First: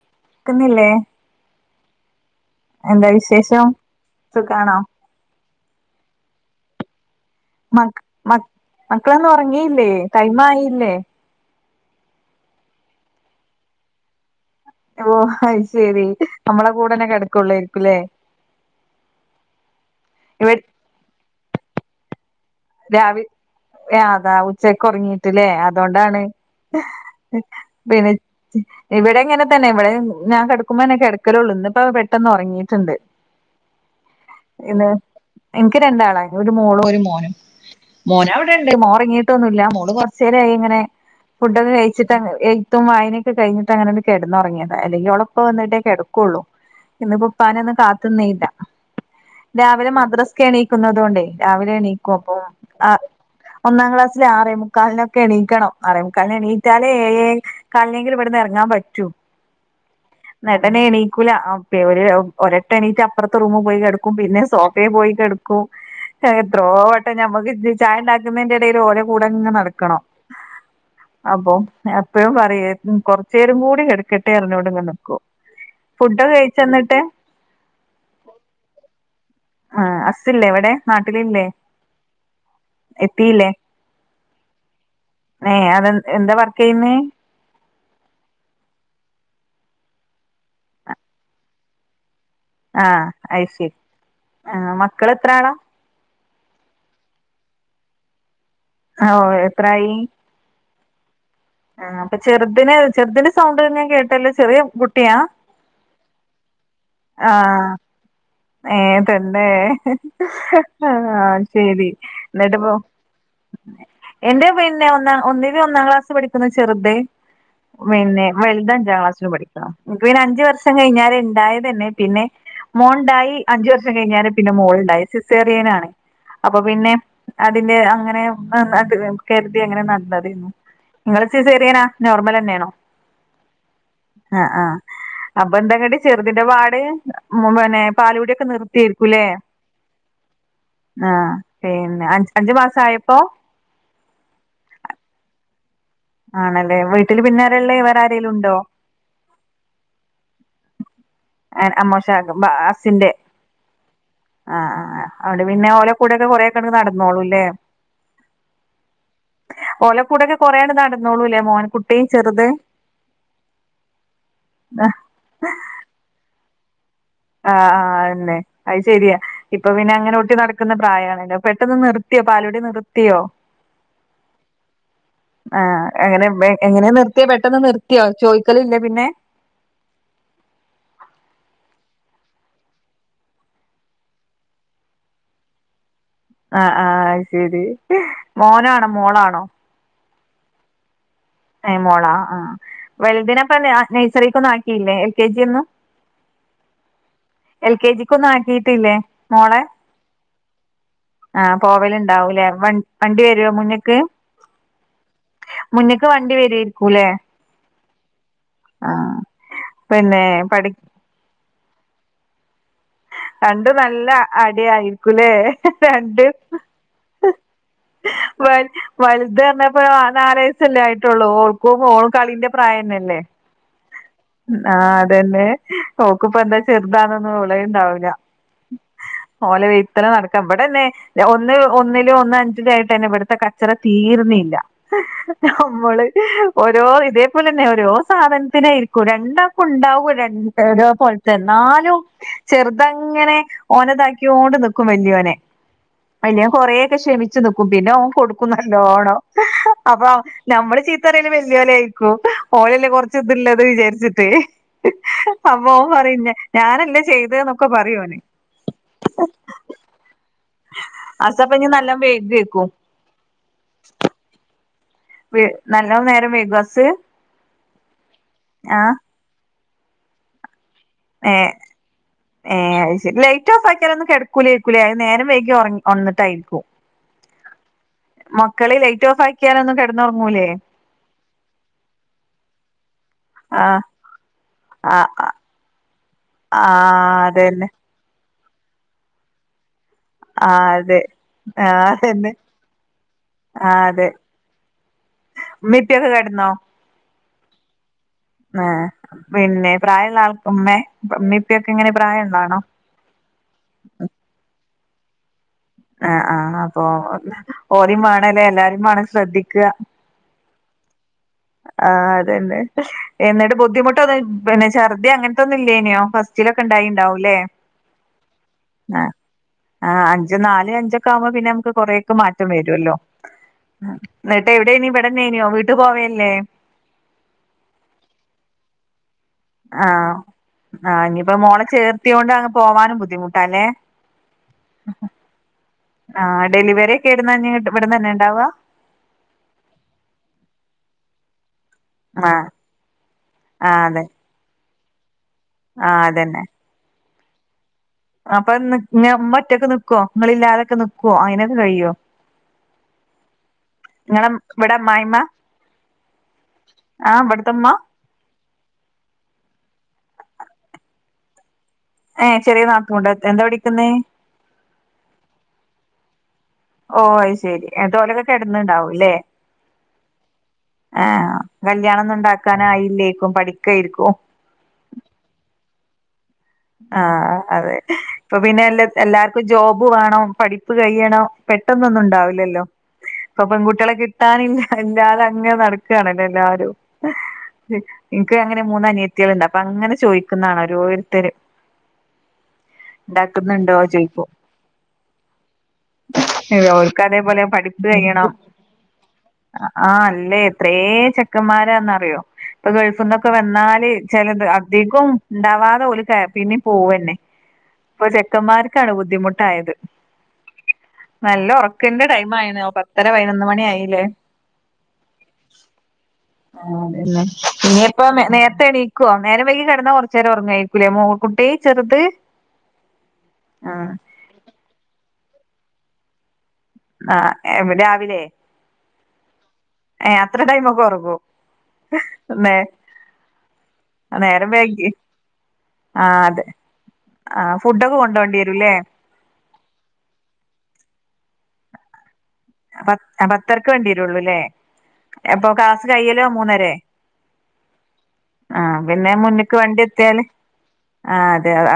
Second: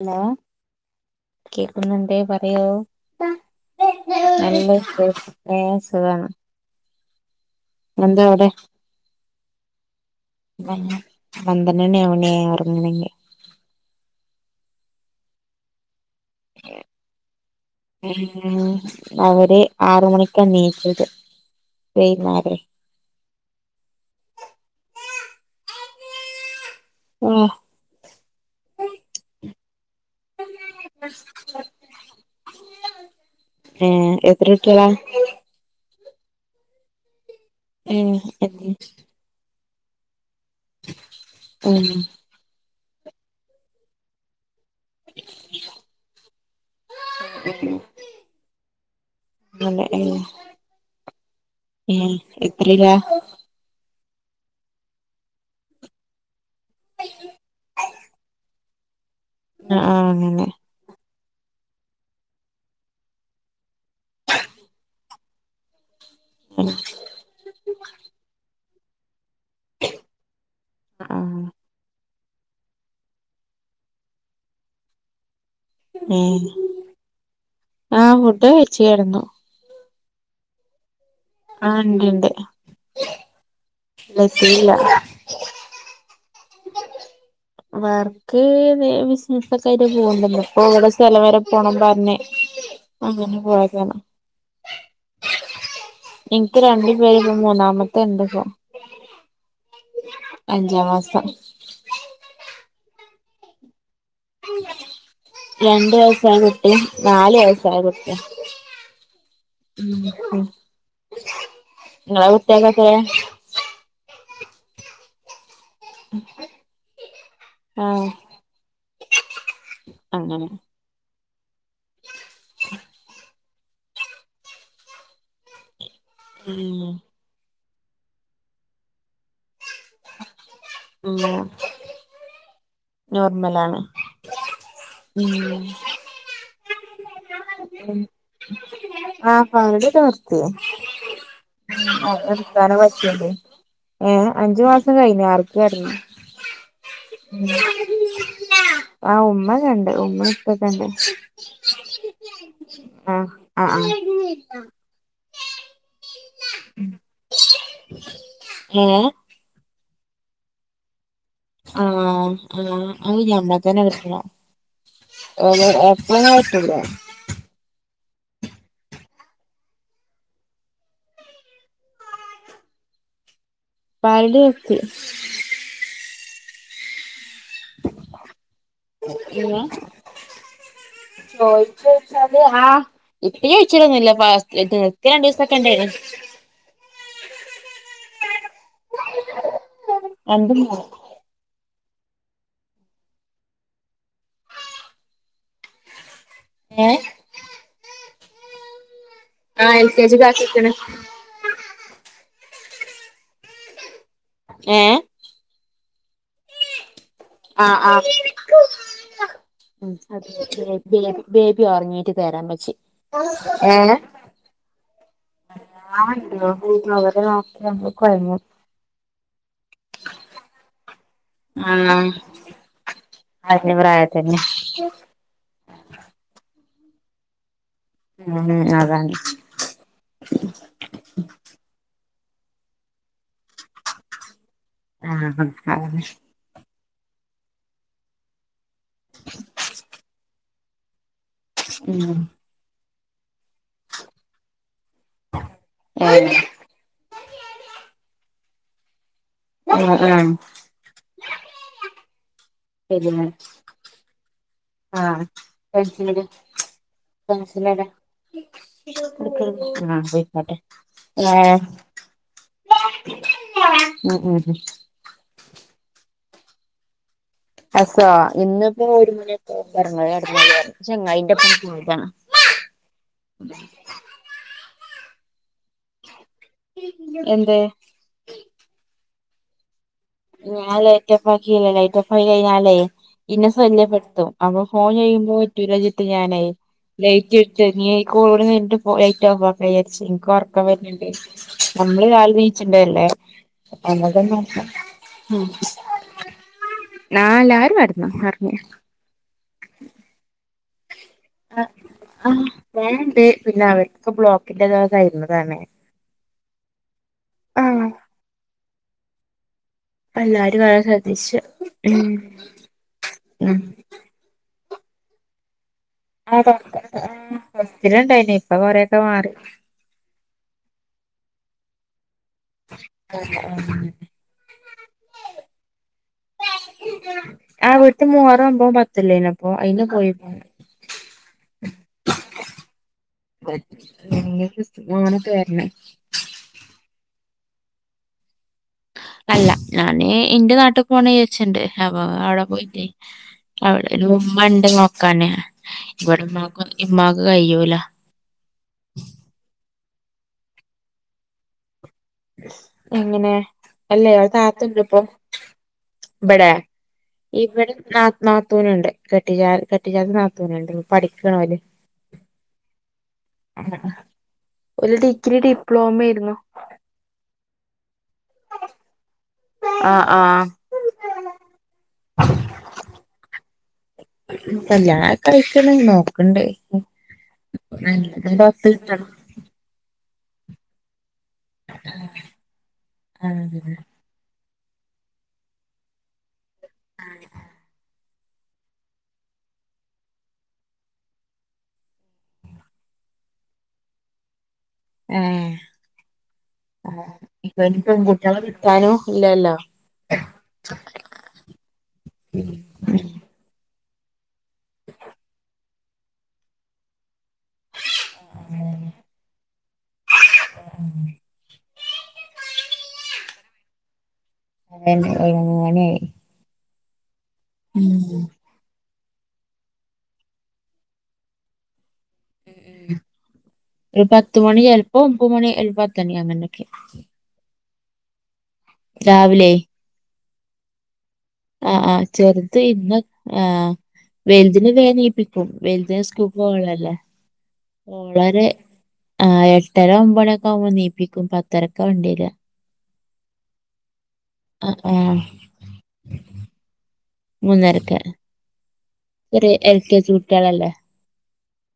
Hello ക്കുന്നില്ലേ കേക്കുന്നുണ്ടേ പർ അയ്യോ എന്താ വിശേഷം നല്ല സുഖാണോ സു ഏ സുഖാണ് മക് എന്താ മക് അവിടെ മക്കളൊന്നു ഒറങ്ങിയില്ലേ ടൈമായില്ലേ നൊന്നണി ആവണേ ഒറന്ങ്ങനെങ്കി വോ അഹ ശരി നമ്മളെ ഏ കൂടെന്നെ കിടക്കുള്ളായിരിക്കുംല്ലേ അവര് ആറ് മണി ക്ക ഇവ നീച്ചത് വൈന്നാ രാവി ഏ അതാവു. ഉച്ചകൊറങ്ങിട്ട്ലേ അതോണ്ടാണ് ഹ് ഹേ പിന്നെ ഇവിടെ ഇങ്ങനെ തന്നെ ഇവിടെ പിനെ ഞാ കെടക്കുമ്പളനെ കെടക്കലൊള്ളൂ ഇന്ന്പ്പ. പെട്ടന്ന് ഒറങ്ങിട്ട്ണ്ട് ഏ എത്ര ഇന്ന് കുട്ടികളാ എൻക്ക് രണ്ടാളായ് ഒരു മോളും ഒരു മോനും. ഏ മോനവ്ട്ണ്ട്. മോൻഒറങ്ങീട്ടൊന്നുല്ല. മോള്ബ ചെരായി ഇങ്ങനെ. ഫുഡൊക്കെ കയ്ച്ചിട്ട് അങ്ങ് എയ്ത്തും. വായനൊക്കെ കയ്ഞ്ഞിട്ടങ്ങനണ്ട് കെടന്നൊറങ്ങ്യാ അല്ലെങ്കി. ഓളുപ്പ വന്നിട്ടേ കെടക്കുള്ളൂ ഇന്ന്പ്പപ്പാനൊന്നും കാത്ത്ന്നീല്ല നല്ല രാവിലെ, ഏ മദ്രസ്ക്കെണീക്കുന്നതുകൊണ്ടേ രാവിലെ എണീക്കൊ എത്രീലാ ഒന്നാക്ലാസ്സിലേ ആറേമുക്കാൽ നൊക്കെ എണീക്കണം. ആറേമുക്കാൽ നെണീറ്റാലേ ഏഴേ കാൽനെങ്കിലും. ഇവിടന്നെറങ്ങാൻ പറ്റൂ അ ആ അങ്ങനെ കുല. ആം ഫേവര് ഒരട്ട എണീറ്റാ അപ്പറത്തെ റൂമ് പോയി കെടക്കും പിന്നെ സോഫേ. പോയി കെട്കു കും ഹ് എത്രോവട്ടം ഞമ്മക്ക് ച് ചായ ണ്ടാക്കുന്നെയ്ന്റെടേല് ഓനെ കുട്ട് ഇങ്ങനെ ന്നടക്കണം ആ അപ്പോ നേർ എപ്പഴും പറയെ കൊറച്ചെരം കൂടി കെട്ക്കട്ടെർഞ് അവ്ടെ ഇങ്ങനെ ന്നിക്കും ഏ ഫുഡോകെ. കയ്ച്ചന്നട്ട് ആ ഫുഡ് കഴിച്ച് കിടന്നു അ ഹസ് സ്സ് ല്ലേ ഇവടെ ന്നാട്ടിലില്ലേ യെന്ത് ലെസ്സിലില്ല ഏ അതെ എന്താ വർ‌ക്കെയ്യുന്നേ വർക്ക് ബിസിനസ്സൊക്കായിട്ട് പോണ്ട് ഇപ്പൊ ഇവിടെ സ്ഥലം വരെ പോണം പറഞ്ഞേ ആഹ, ഐശെരി ആ മക്കളെത്രാളാ എനിക്ക് രണ്ട്പേര് ഇപ്പ മൂന്നാമത്തെണ്ട്പ്പോ അ ഓ എത്രായി അഞ്ചാം മാസം ആ അപ്പചെറ്ത് ദിന് ചെർദിന്റെ സൗണ്ട് ഞാൻ കേട്ട് രണ്ട് വയസാണു ട്ടിം ന്നാല് ആഹ് വയസായ കുട്ടിം ഏ, തന്നെ ഹ്ആശെരി നിങ്ങളെ ന്നട്ട്പോ കുട്ടികൾക്കൊക്കെ എന്റെ പിന്നെ ഒന്നാം ഒന്നില് ഒന്നാം ക്ലാസ്സി പഠിക്കുന്നു ചെറുത്. ആഹ് വിനെ വല്ത് അഞ്ചാം ക്ലാസ് ലു പഠിക്കണം എൻക്ക് പിനെ അഞ്ച് അങ്ങനെ വർഷം കയ്ഞ്ഞാലിണ്ടായതനെ പിന്നെ മോണ്ടായി അഞ്ച് വർഷം കഴിഞ്ഞാണ് പിന്നെ മോള്ണ്ടായത് സിസേറിയനാണ്. അപ്പ പിന്നെ ഉം പിന്നെ അങ്ങന [unintelligible] ന്നമ്ക്ക് കെട് തെ എങ്ങനെ ന്നട്ന്നത്. ഇ ങ്ങളെ ഉം സിസേറിയനാ? നോർമലെന്യാണോ? നോർമലാണ് അ ആ അപ്പെന്താങ്ങട് ചെറുതിന്റെ പാട് മുമെൻ ഏ ഉം പാലുകുടിയൊക്കെ നിർത്തിയേര്ക്കൂലെ ആ പകുതി ഒക്കെ നിർത്തി ആഹ് പിന്നെ അഞ്ച് അഞ്ച് മാസാ യപ്പോ ഏഹ് അഞ്ച് മാസം കയ്ഞ്ഞ ആർക്കടന്നു ആണല്ലേ വീട്ടില് പിന്നാരേഇള്ളേ? വേറാരേലും ഉണ്ടോ? ആ ഉമ്മങ്ങണ്ട് ഉമ്മേം ഉപ്പൊക്ക്‌ ണ്ട് ആൻ അമ്മോഷ ക്ക്‌ ബ അസ്സിന്റെ ആ ആ ആഹ് അവടെ പിന്നെ ഓലക്കൂടെയൊക്കെ കൊറെയൊക്കെ അങ്ങട് ന്നടന്നോളൂല്ലേ? ഏ ഓലകൂ കുടൊക്കെ കൊറേയണ്ട് ന്നട ആഹ് ആഹ് അയ് ഞമ്മൾ തന്നെ വെശ്രാ ആഹ് ഓന് ഏട്ട്ത്തിയാണെ ഒട്ടൂലേ ആ ആ അതനെ അയ് ശെരിയാ ഇപ്പ പിന്നെ അങ്ങനെ ഒട്ടി ന്നടക്കുന്ന പ്രായാണല്ലോ. പെട്ടെന്ന് നിർത്തി യോ പാലൂടി നിർത്തിയോ പാലുടി നിർത്തി മെ എങ്ങനെ നിർത്ത് ത്തി പെട്ടെന്ന് നിർത്തിയോ ചോയ്ക്കലില്ലേ പിന്നെ? പിന്നെ അതെ ആ ഇപ്പ ചോയ്ച്ചലൊന്നില്ല പാസ് ഇത് നിർത്യ രണ്ടീസൊക്കെ ഇണ്ടായ്ന് ആഹ് ആഹ് ഐശെരി മോനാണോ മോളാണോ? രണ്ടും പോയി ഏ മോളാ ആ വൽതിനിപ്പന്തെയ് ആഷ് നഴ്സറിക്കൊന്നും ആക്കില്ലേ എൽ കെ ജി ഒന്നും ഏഹ് ഒന്നും ആക്കിട്ടില്ലേ മോളെ കെ ജിക്ക് ആക്കിക്ക്ണ് ആഹ് പോവലുണ്ടാവൂല്ലേ വ വണ്ടി വരുവോ മുന്നിക്ക് ഏഹ് മുന്നേക്ക് വണ്ടി വരുയായിരിക്കൂല്ലേ? ആഹ് ആഹ് പിന്നെ പഠി [inaudible] അറിഞ്ഞിട്ട് തരാൻ വെച്ചി രണ്ടു നല്ല അടി ആയിരിക്കൂലേ രണ്ട് അവരെ നോക്കി നമ്മള് കൊഴങ്ങും വ വലുത് പറഞ്ഞപ്പോ നാലവയസ്സല്ലേ ആയിട്ടുള്ളു ഓൾക്ക് ഓ ആഹ് കളിന്റെ പ്രായം തന്നെ അതിന്റെ പ്രായത്തിന്നെ ആഹ് അതന്നെ ഓൾക്കപ്പ എന്താ ചെറുതാണൊന്നന്ന് വിളുണ്ടാവ ഉം അതാണ് ഓല വൈത്തന ഭടന്നേ നടക്കാം ഇവിടെന്നെ ഒന്ന് ഒന്ന ഒന്നഞ്ചിലായിട്ട് തന്നെ ഇവിടുത്തെ കച്ചറ തീർന്നില്ല. ആഹ് അതാണ് നമ്മള് ഒറ്റ ഓ ഇതേപോലെ തന്നെ ഓരോ സാധനത്തിനായിരിക്കും രണ്ടാൾക്കും ഉണ്ടാവൂം രണ്ട് ഒരേപോലത്തെ എന്നാലും ഉം ചെറുതങ്ങനെ ഓനതാക്കിക്കൊണ്ട് നിക്കും. വല്യോനെ ഏഹ് വലിയവൻ കൊറെയൊക്കെ ക്ഷമിച്ചു നിക്കും. പിന്നെ ഓൻ കൊടുക്കും നല്ലോണം ഉം അപ്പൊ നമ്മള് ചീത്ത പറയല് വലിയവനെ ആയിരിക്കും ഓനല്ലേ കൊറച്ച് ശരിയാണ് ഇതുള്ളത് വിചാരിച്ചിട്ട് ആഹ് അപ്പോ അവൻ പറയും ഞാനല്ലേ ചെയ്തേന്ന് ഇല്ലല്ല ആഹ് പോയിക്കോട്ടെ ആഹ് അസപ്പ ഇനി നല്ലോം വൈകിയേക്കും ഉം ഉം വേ നല്ല നേരം വേഗാസ് അസാ ഇന്നിപ്പോ ഒരു മണിയൊക്ക റങ്ങ [unintelligible] ആയിരുന്നു ഏ ഏ ശരി ലൈറ്റ് ഓഫ് ആക്കിയാലൊ ന്നും കിടക്കൂല്ല നേരം വൈകി ഉറങ്ങി ഒണന്നിട്ടായിരിക്കും. എന്തേ മക്കളെ ലൈറ്റ് ഓഫ് ആയി ക്യലൊന്നും ഞാൻ ലൈറ്റ് ഓഫാക്കിയില്ല. ലൈറ്റ് ഓഫാക്കിക്കഴിഞ്ഞാലേ ഇന്നെ ആഹ് ശല്യപ്പെടുത്തും അപ്പൊ ഫോൺ ആഹ് ചെയ്യുമ്പോ പറ്റുല ചിട്ട് ഞാനെ ആഹ് ലൈറ്റ് എടുത്ത് അതന്നെ നീ ഈ കൂടെ നിന്നിട്ട് പോയ ലൈറ്റ് ഓഫ്‌ ആക്കാൻ പക്ഷെ എനിക്ക് ഉറക്കം ആഹ് അതെ വരണുണ്ട് ആഹ് നമ്മള് അതന്നെ രാവിലെ നീയിച്ചിണ്ടല്ലേ ആഹ് അതെ [unintelligible] ഉമ്മേം ഉപ്പയുമൊക്കെ കിടന്നോ ആ എല്ലാരും കെടന്നു ഒറങ്ങി ആ പിന്നെ പ്രായമുള്ള ആൾക്ക ഉമ്മേ ഉമ്മേം ഉപ്പേം ആ ഒക്കെ എങ്ങനെ ആ പ്രായള്ളാണോ ഞാനുണ്ട് പിന്നെ അവർക്ക് ബ്ലോക്കിന്റെതായിരുന്നതാണേ ആ അപ്പൊ ഓരിം വാണംല്ലേ എല്ലാരുംവാണം ശ്രദ്ധിക്ക അല്ലാരും [unintelligible] ആഹ് അതെന്നെ എന്നിട്ട് ബുദ്ധിമുട്ടൊന്നും പിന്നെ ഛർദ്ദി അങ്ങനത്തൊന്നും ഇല്ലേനെയോ ആ ഫസ്റ്റിലൊക്കെ ഉണ്ടായി ഇണ്ടാവുല്ലേ ഫസ്റ്റിലുണ്ടായിനി ഇപ്പൊ ആ കൊറെയൊക്കെ മാറി ആ അഞ്ച് നാല് അഞ്ചൊക്കെ ആവുമ്പോ പിന്നെ നമുക്ക് കൊറെ ക്ക് മാറ്റം വരുമല്ലോ ഏഹ് എന്നിട്ട് എവിടെനി ഇവിടെന്നേനു വീട്ട് പോ ആ വീട്ട് മുഹറം ഒൻപതും പത്തും ഇല്ലെനി അപ്പൊ അയിന് പോയി ആഹ് ആഹ് ഇനിയിപ്പോ മോളെ ചേർത്തിയൊണ്ട് അങ്ങ് പോവാനും ബുദ്ധിമുട്ടാല്ലേ അങ്ങനൊക്കെ വരണേ ആ ഡെലിവറിക്കെ ഏടന്ന നി ഇവിടന്ന് തന്നെ ഉണ്ടാവ അല്ല ഞാന് എന്റെ നാട്ടിൽ യച്ഛന്റെ അപ്പ അവിടെ ആഹ് പോയിട്ടേ ആഹ് അവിടെ അതെ ഒരു ഉമ്മണ്ട് നോക്കാന് ആഹ് ഇവിടെ അതന്നെ ഉമ്മാക്ക് ഉമ്മാക്ക് കയ്യൂല അപ്പൊ ന്ന് ഞ് ഉമ്മ ഒറ്റക്ക് നിക്കോ ഇങ്ങളില്ലാതൊക്കെ നിക്കോ അതിനൊക്കെ കഴിയോ എങ്ങനെ അല്ല ഇവിടെ നിങ്ങളെ താത്ത ഉണ്ട് ഇപ്പൊ അമ്മായിമ്മ ബടെ ആഹ് ഇവിടത്തെ ഉമ്മ ഇവിടെ ന നാത്തൂനുണ്ട് കട്ടിജാ കട്ടിജാത്ത നാത്തൂനുണ്ട് പഠിക്കണ് ഓല് ഏ ചെറിയ നാത്തൂൻ ഉണ്ടോ എന്താ പടിക്ക്ന്നേ പ്ലോമയിരുന്നു എത് ഓലൊക്കെ കിടന്ന്ണ്ടാവും ല്ലെ ആഹ് ആഹ് ആഹ് കല്യാണ ഒന്നും ഉണ്ടാക്കാൻ ആയില്ലേക്കും പഠിക്കായിരിക്കും ഞാ [unintelligible] ആഹ് അതെ നല്ലത് ഇപ്പൊ പിന്നെ പത്ത് എ കിട്ടണം എല്ലാർക്കും ജോബ് വേണം പഠിപ്പ് കഴിയണം പെട്ടന്നൊന്നും ഉണ്ടാവില്ലല്ലോ ഇപ്പൊ ആഹ് പെൺകുട്ടികളെ കിട്ടാനില്ല എല്ലാരും അങ്ങനെ നടക്കുകണല്ലോ എല്ലാരും എനിക്ക് അങ്ങനെ മൂന്ന് അനിയത്തികൾ ഉണ്ട് അപ്പൊ അങ്ങനെ ചോദിക്കുന്നതാണ് ഓരോരുത്തര് ഉണ്ടാക്കുന്നുണ്ടോ ചോയിക്കും ഏഹ് ഏഹ് ഓർക്കു ആഹ് അതേപോലെ ഇപ്പയ്ന് പഠിപ്പ് കഴിയണം പെൺകുട്ട്യാളെ കിട്ടാനും ഇല്ലല്ലോ ആ അല്ലേ എത്രയേ ചെക്കന്മാരാന്നറിയോ ഇപ്പൊ ഗൾഫിൽന്നൊക്കെ വന്നാല് ചിലത് അധികം ഉണ്ടാവാതെ ഓല് പിന്നേം പോവന്നെ ഇപ്പൊ ചെക്കന്മാർക്കാണ് ബുദ്ധിമുട്ടായത് നല്ല ഉറ [unintelligible] ടൈം ആയിനോ പത്തര പതിനൊന്ന് മണി ആയില്ലേ അതെ അതെ [unintelligible] ആ ഇനി ഇപ്പ നേരത്തെ എണീക്കുവോ നേരം വൈകി കിടന്നാ കൊറച്ചു നേരം ഉറങ്ങും ആയിരിക്കൂല്ലേ മോ [unintelligible] ചെറുത് ഉം ആഹ് ഒരു പത്തു മണി ചിലപ്പോ ഒമ്പത് മണി [unintelligible] അങ്ങനെ ആഹ് ഏഹ് രാവിലെ രാവിലെ ഏ അത്ര ടൈമക്കെ ഉറങ്ങോ ആഹ് ആഹ് ചെറുത് ഇന്ന് ആഹ് നേരം വെലുതിനെ വൈകി വേദനിപ്പിക്കും വെലുതിന് ആഹ് സ്കൂളിൽ അതെ പോകാനുള്ളതല്ലേ ആഹ് ഫുഡൊക്കെ കൊണ്ടോണ്ടി ഇവരെ വരൂല്ലേ ആ എട്ടര ഒമ്പത് മണിയൊക്കെ ആവുമ്പോ എനീപ്പിക്കും പത്തരക്ക വണ്ടീ വരുക പ പത്തരക്ക് വേണ്ടി വരുള്ളുല്ലേ ആഹ് ആഹ് അപ്പൊ ക്ലാസ് കഴിയല്ലോ മൂന്നരേ മൂന്നരക്ക് ആഹ് പിന്നെ ചെറിയ മുന്ന്ക്ക് എൽ വണ്ടി കെ ജി എത്തിയാല് കുട്ട്യാളല്ലേ ആ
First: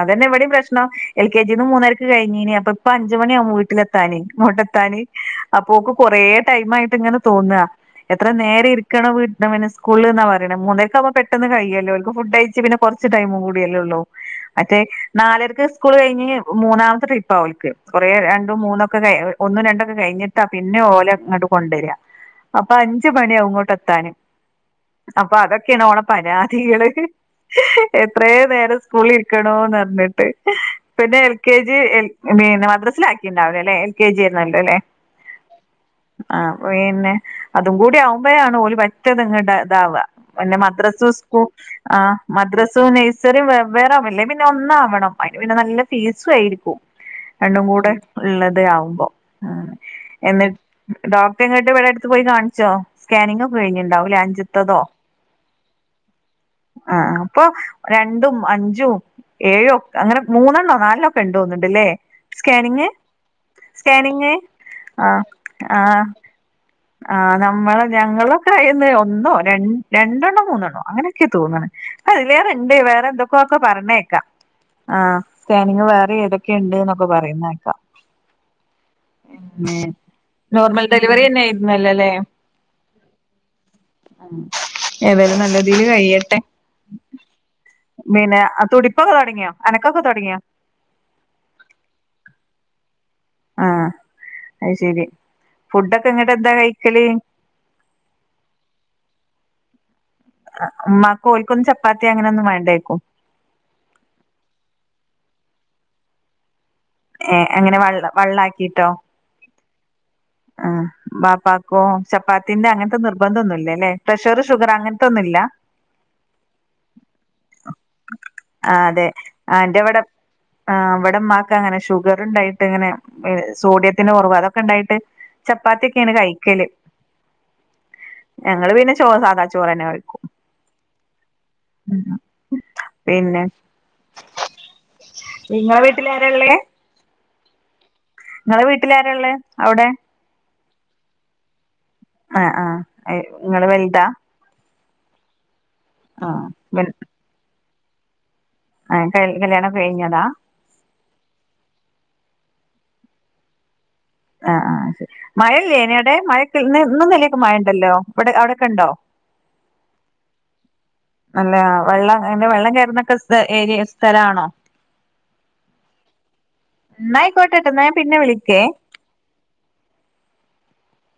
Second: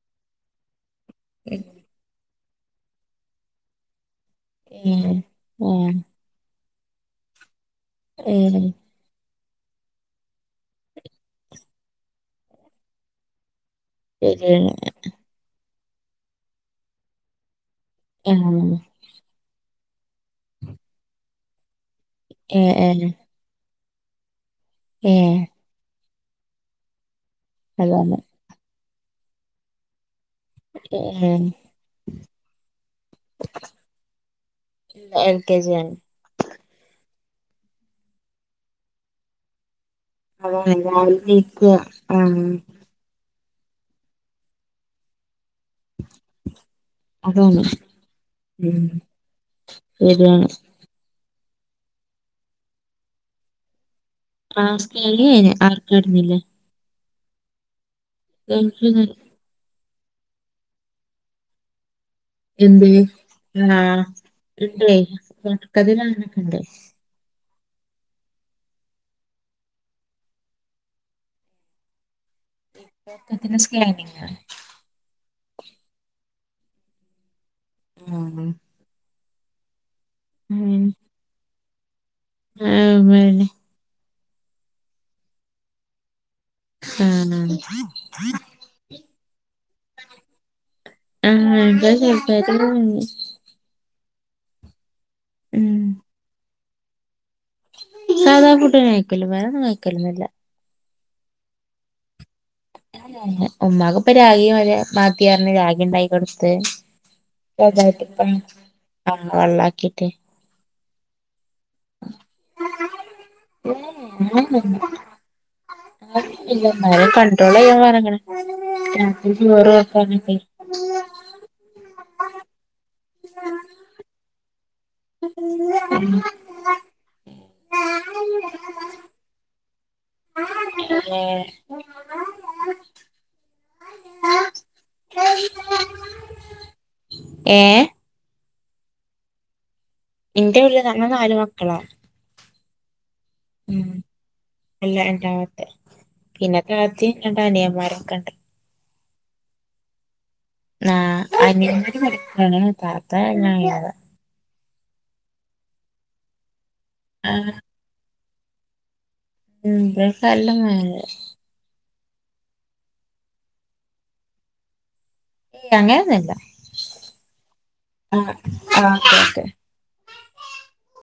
അതന്നെവേടിം പ്രശ്നം എൽ കെ ജിന്ന് മൂന്നരക്ക് കേഴ്ഞ്ഞീന്നീ അപ്പാ ഇപ്പാ അഞ്ച് മണിയാവും വീട്ട്ലെത്താനെ ഇങ്ങോട്ടെത്താന് ഏഹ് അപ്പോക്ക് ആഹ് കൊറെ ടൈം ആയിട്ട് ഇങ്ങനെ തോന്നാ എത്ര ഏഹ് നേരം ഇരിക്കണം വീ ന്റാ മോന് പിന്നെ സ്കൂള്ന്നാ പറിണ് മൂന്നരക്ക് ആക്മ്പോ പെട്ടെന്ന് കെയ്യല്ലോ ഓൽക്ക് ഫുഡ്‌യിച്ച് പിന്നെ കൊർച്ച്‌ ടൈമും കൂ ല്ലോള്ളൂ ശരിയാണ് മറ്റേ നാലരക്ക് സ്കൂള് കയ്ന് മൂന്നാമത്തെ ട്രിപ്പാ ഓൽക്ക്‌ കൊറെ രണ്ടും ആഹ് മൂന്നൊക്കെ കൈ ഒന്നും രണ്ടൊക്കെ കെയ്ഞ്ഞ്ട്ടാ പിന്നെ ഓലെ ഇങ്ങട്ട് കൊണ്ടെരാ അപ്പാ ഏഹ് അഞ്ച് ഏഹ് മണിയാവും ഇങ്ങോട്ട് എത്താന് അപ്പാ ഏഹ് അതൊക്കെണ് ഓളെ പരാതികള് അതാണ് എത്രേ നേരം സ്കൂളില് ഇരിക്കണോന്ന് പറ്ഞ്ഞിട്ട് പിന്നെ എൽ ഏഹ് കെ ജി എ മീ മദ്രാസില് ആക്കിണ്ടാറ്ന്നിലാ എൽ കെ ജി ല്ലാർന്നല്ലോല്ലേ എൽ കെ ജി ആണ് ആ പിന്നെ അതും കൂടി ആവുമ്പഴാണ് ഒര് പറ്റാത്ങ്ങട്ട് താവാ പിന്ന അതാണ് മദ്രാസു രാവിലെ സ്കൂ നീക്കുക ആ ആഹ് മദ്രാസു നയ് സറി വേവ്വേറെ ആവല്ലേ പിന്നെ ഒന്നാവണം അ യ്‌ന് പിന്നെ നല്ല പീസും ആയ്രിക്കും അതാണ് രണ്ടും കൂടെള്ളത് ഉം ആവുമ്പോ ആ ശരിയാണ് ഡോക്ട്ടറങ്ങട്ട് ഇവടെ ടുത്ത് പോയി കാണിച്ചോ സ്കാനിംഗ് ഒക്കെ കെയ്ഞ്ഞ് ണ്ടാവുല്ലെ, അഞ്ച്ത്തതോ ക്ലാസ് കഴിഞ്ഞ് ആർക്കായിരുന്നില്ലേ ആ ആ ഇപ്പൊ, രണ്ടും, അഞ്ചും, ഏഴും അങ്ങനെ മൂന്നണോ നാലണോ ഒക്കെ ഇണ്ട് തോന്നുന്നില്ലേ. എന്തെ, ആഹ ഏയ് ആഹ് [unintelligible] അങ്ങനെയൊക്കെയുണ്ട് അ, നമ്മള് ഞങ്ങളൊക്കെ, ആയാന്ന് ഒന്നോ ര രണ്ടെണ്ണോ മൂന്നെണ്ണോ, അങ്ങനൊക്കെ തോനുന്നു. അഹ്, ആയിലെറുണ്ട് വേറെന്തൊക്കെഒക്കെ, തുടക്കത്തില് പറന്നകേൾക്ക സ്കാനിങ്ങാ ആ. സ്കാനിംഗ്, വേറീം ഏതൊക്കെ ഇണ്ട് നപറയുന്ന കേൾ ഉം ഉം ഉം, നോർമൽ ഡെലിവറിന്നെയിരുന്നാലല്ലേ [unintelligible] അം, ഏതായാലും നല്ല രീതില് കെയ്യട്ടെ. ആഹ് പിന്നെ, തുടിപ്പൊക്കെ തൊടങ്ങിയോ അനക്കൊക്കെ, തൊടങ്ങിയോ. ആഹ് [unintelligible] ചെറുതായിട്ടൊക്കെ [unintelligible] ആഹ, ആയിശേരി ഉം ഫുഡൊക്കെ, എന്നിട് എന്താ കഴിക്കല്. സാധാ, ഫുഡെന്നേ കഴിക്കാല് വേറൊന്നും, കഴിക്കാലോന്നുല്ല. ഉമ്മാക്കും ഓൽക്കൊന്നും ചപ്പാത്തി അങ്ങനൊന്നും വേ ഉമ്മാക്ക് ഇപ്പ രാഗി മതി മാത്തി പറഞ്ഞ് രാഗി ഇണ്ടായി കൊട്ത്ത് ഏ അങ്ങനെ ഏതായിട്ട് വള്ള ഇപ്പാ വള്ളാക്കിട്ടോ ആ വല്ലാക്കിട്ട് ആ ബാപ്പാ കോ ചപ്പാത്തിന്റെ അങ്ങൻത്തെ നിർബന്ധം ഒന്നുല്ലല്ലേ പ്രശറ് ഷുഗറ് അങ്ങൻത്തൊന്നുല്ലാ ആ ഇല്ല ന്നാലും കഡ്രോള്യ്യാൻ പർഞ്ഞ്ക്ണ് ആ അതെ ആ രാ എന്റെവിടെ ചോറ് വക്കാ ആ ഇവടെ ഇമ്മാക്കങ്ങനെ ഷുഗറ് ഇണ്ടായിട്ട് ഇങ്ങനെ സോഡിയത്തിന് കൊറവ് ചപ്പാത്തിക്കെണ് ഉം. കഴിക്കല് ഞങ്ങള് പിന്നെ ചോ സാദാ ചോറന്നെ കഴിക്കും പിന്നെ നിങ്ങളെ വീട്ടില് ആരള്ളേ ഏ ഇങ്ങളെ വീട്ടിലാരാ ഒള്ളെ അവടെ എന്റെയില്ല ഞങ്ങള് നാല് മക്കളാ അ ആ ഇങ്ങള് ഉം വെൽതാ അല്ല രണ്ടാമത്തെ പിന്നെ താത്തിം രണ്ട് അനിയമാരൊക്കെണ്ട് ആ കല്യാണം കഴിഞ്ഞതാ ആ അനിയൻ പഠിക്കാണ് താത്ത കല്യാണം കയിഞ്ഞതാ ആ ആ ശെരി മഴയില്ലേനി അവടെ മഴക്ക്‌ ഇന്നും ആ ഇന്നലെയൊക്കെ മഴയുണ്ടല്ലോ ഇബടെ അവടൊക്കെ ഒണ്ടോ ഉം, ഇബാടയൊക്കെ നല്ല മിഴിട്ട് നല്ല വെള്ളം, അങ്ങനെ വെള്ളംകയറുന്നൊക്കെ, ഏരി സ്ഥലമാണോ. ഏയ്, അങ്ങനൊന്നില്ല. എന്നാ ആയിക്കോട്ടെട്ടോ എന്നാ ഞാൻ ആ പിന്നെ വിളിക്കേ ആ ഓക്കെ ഓക്കെ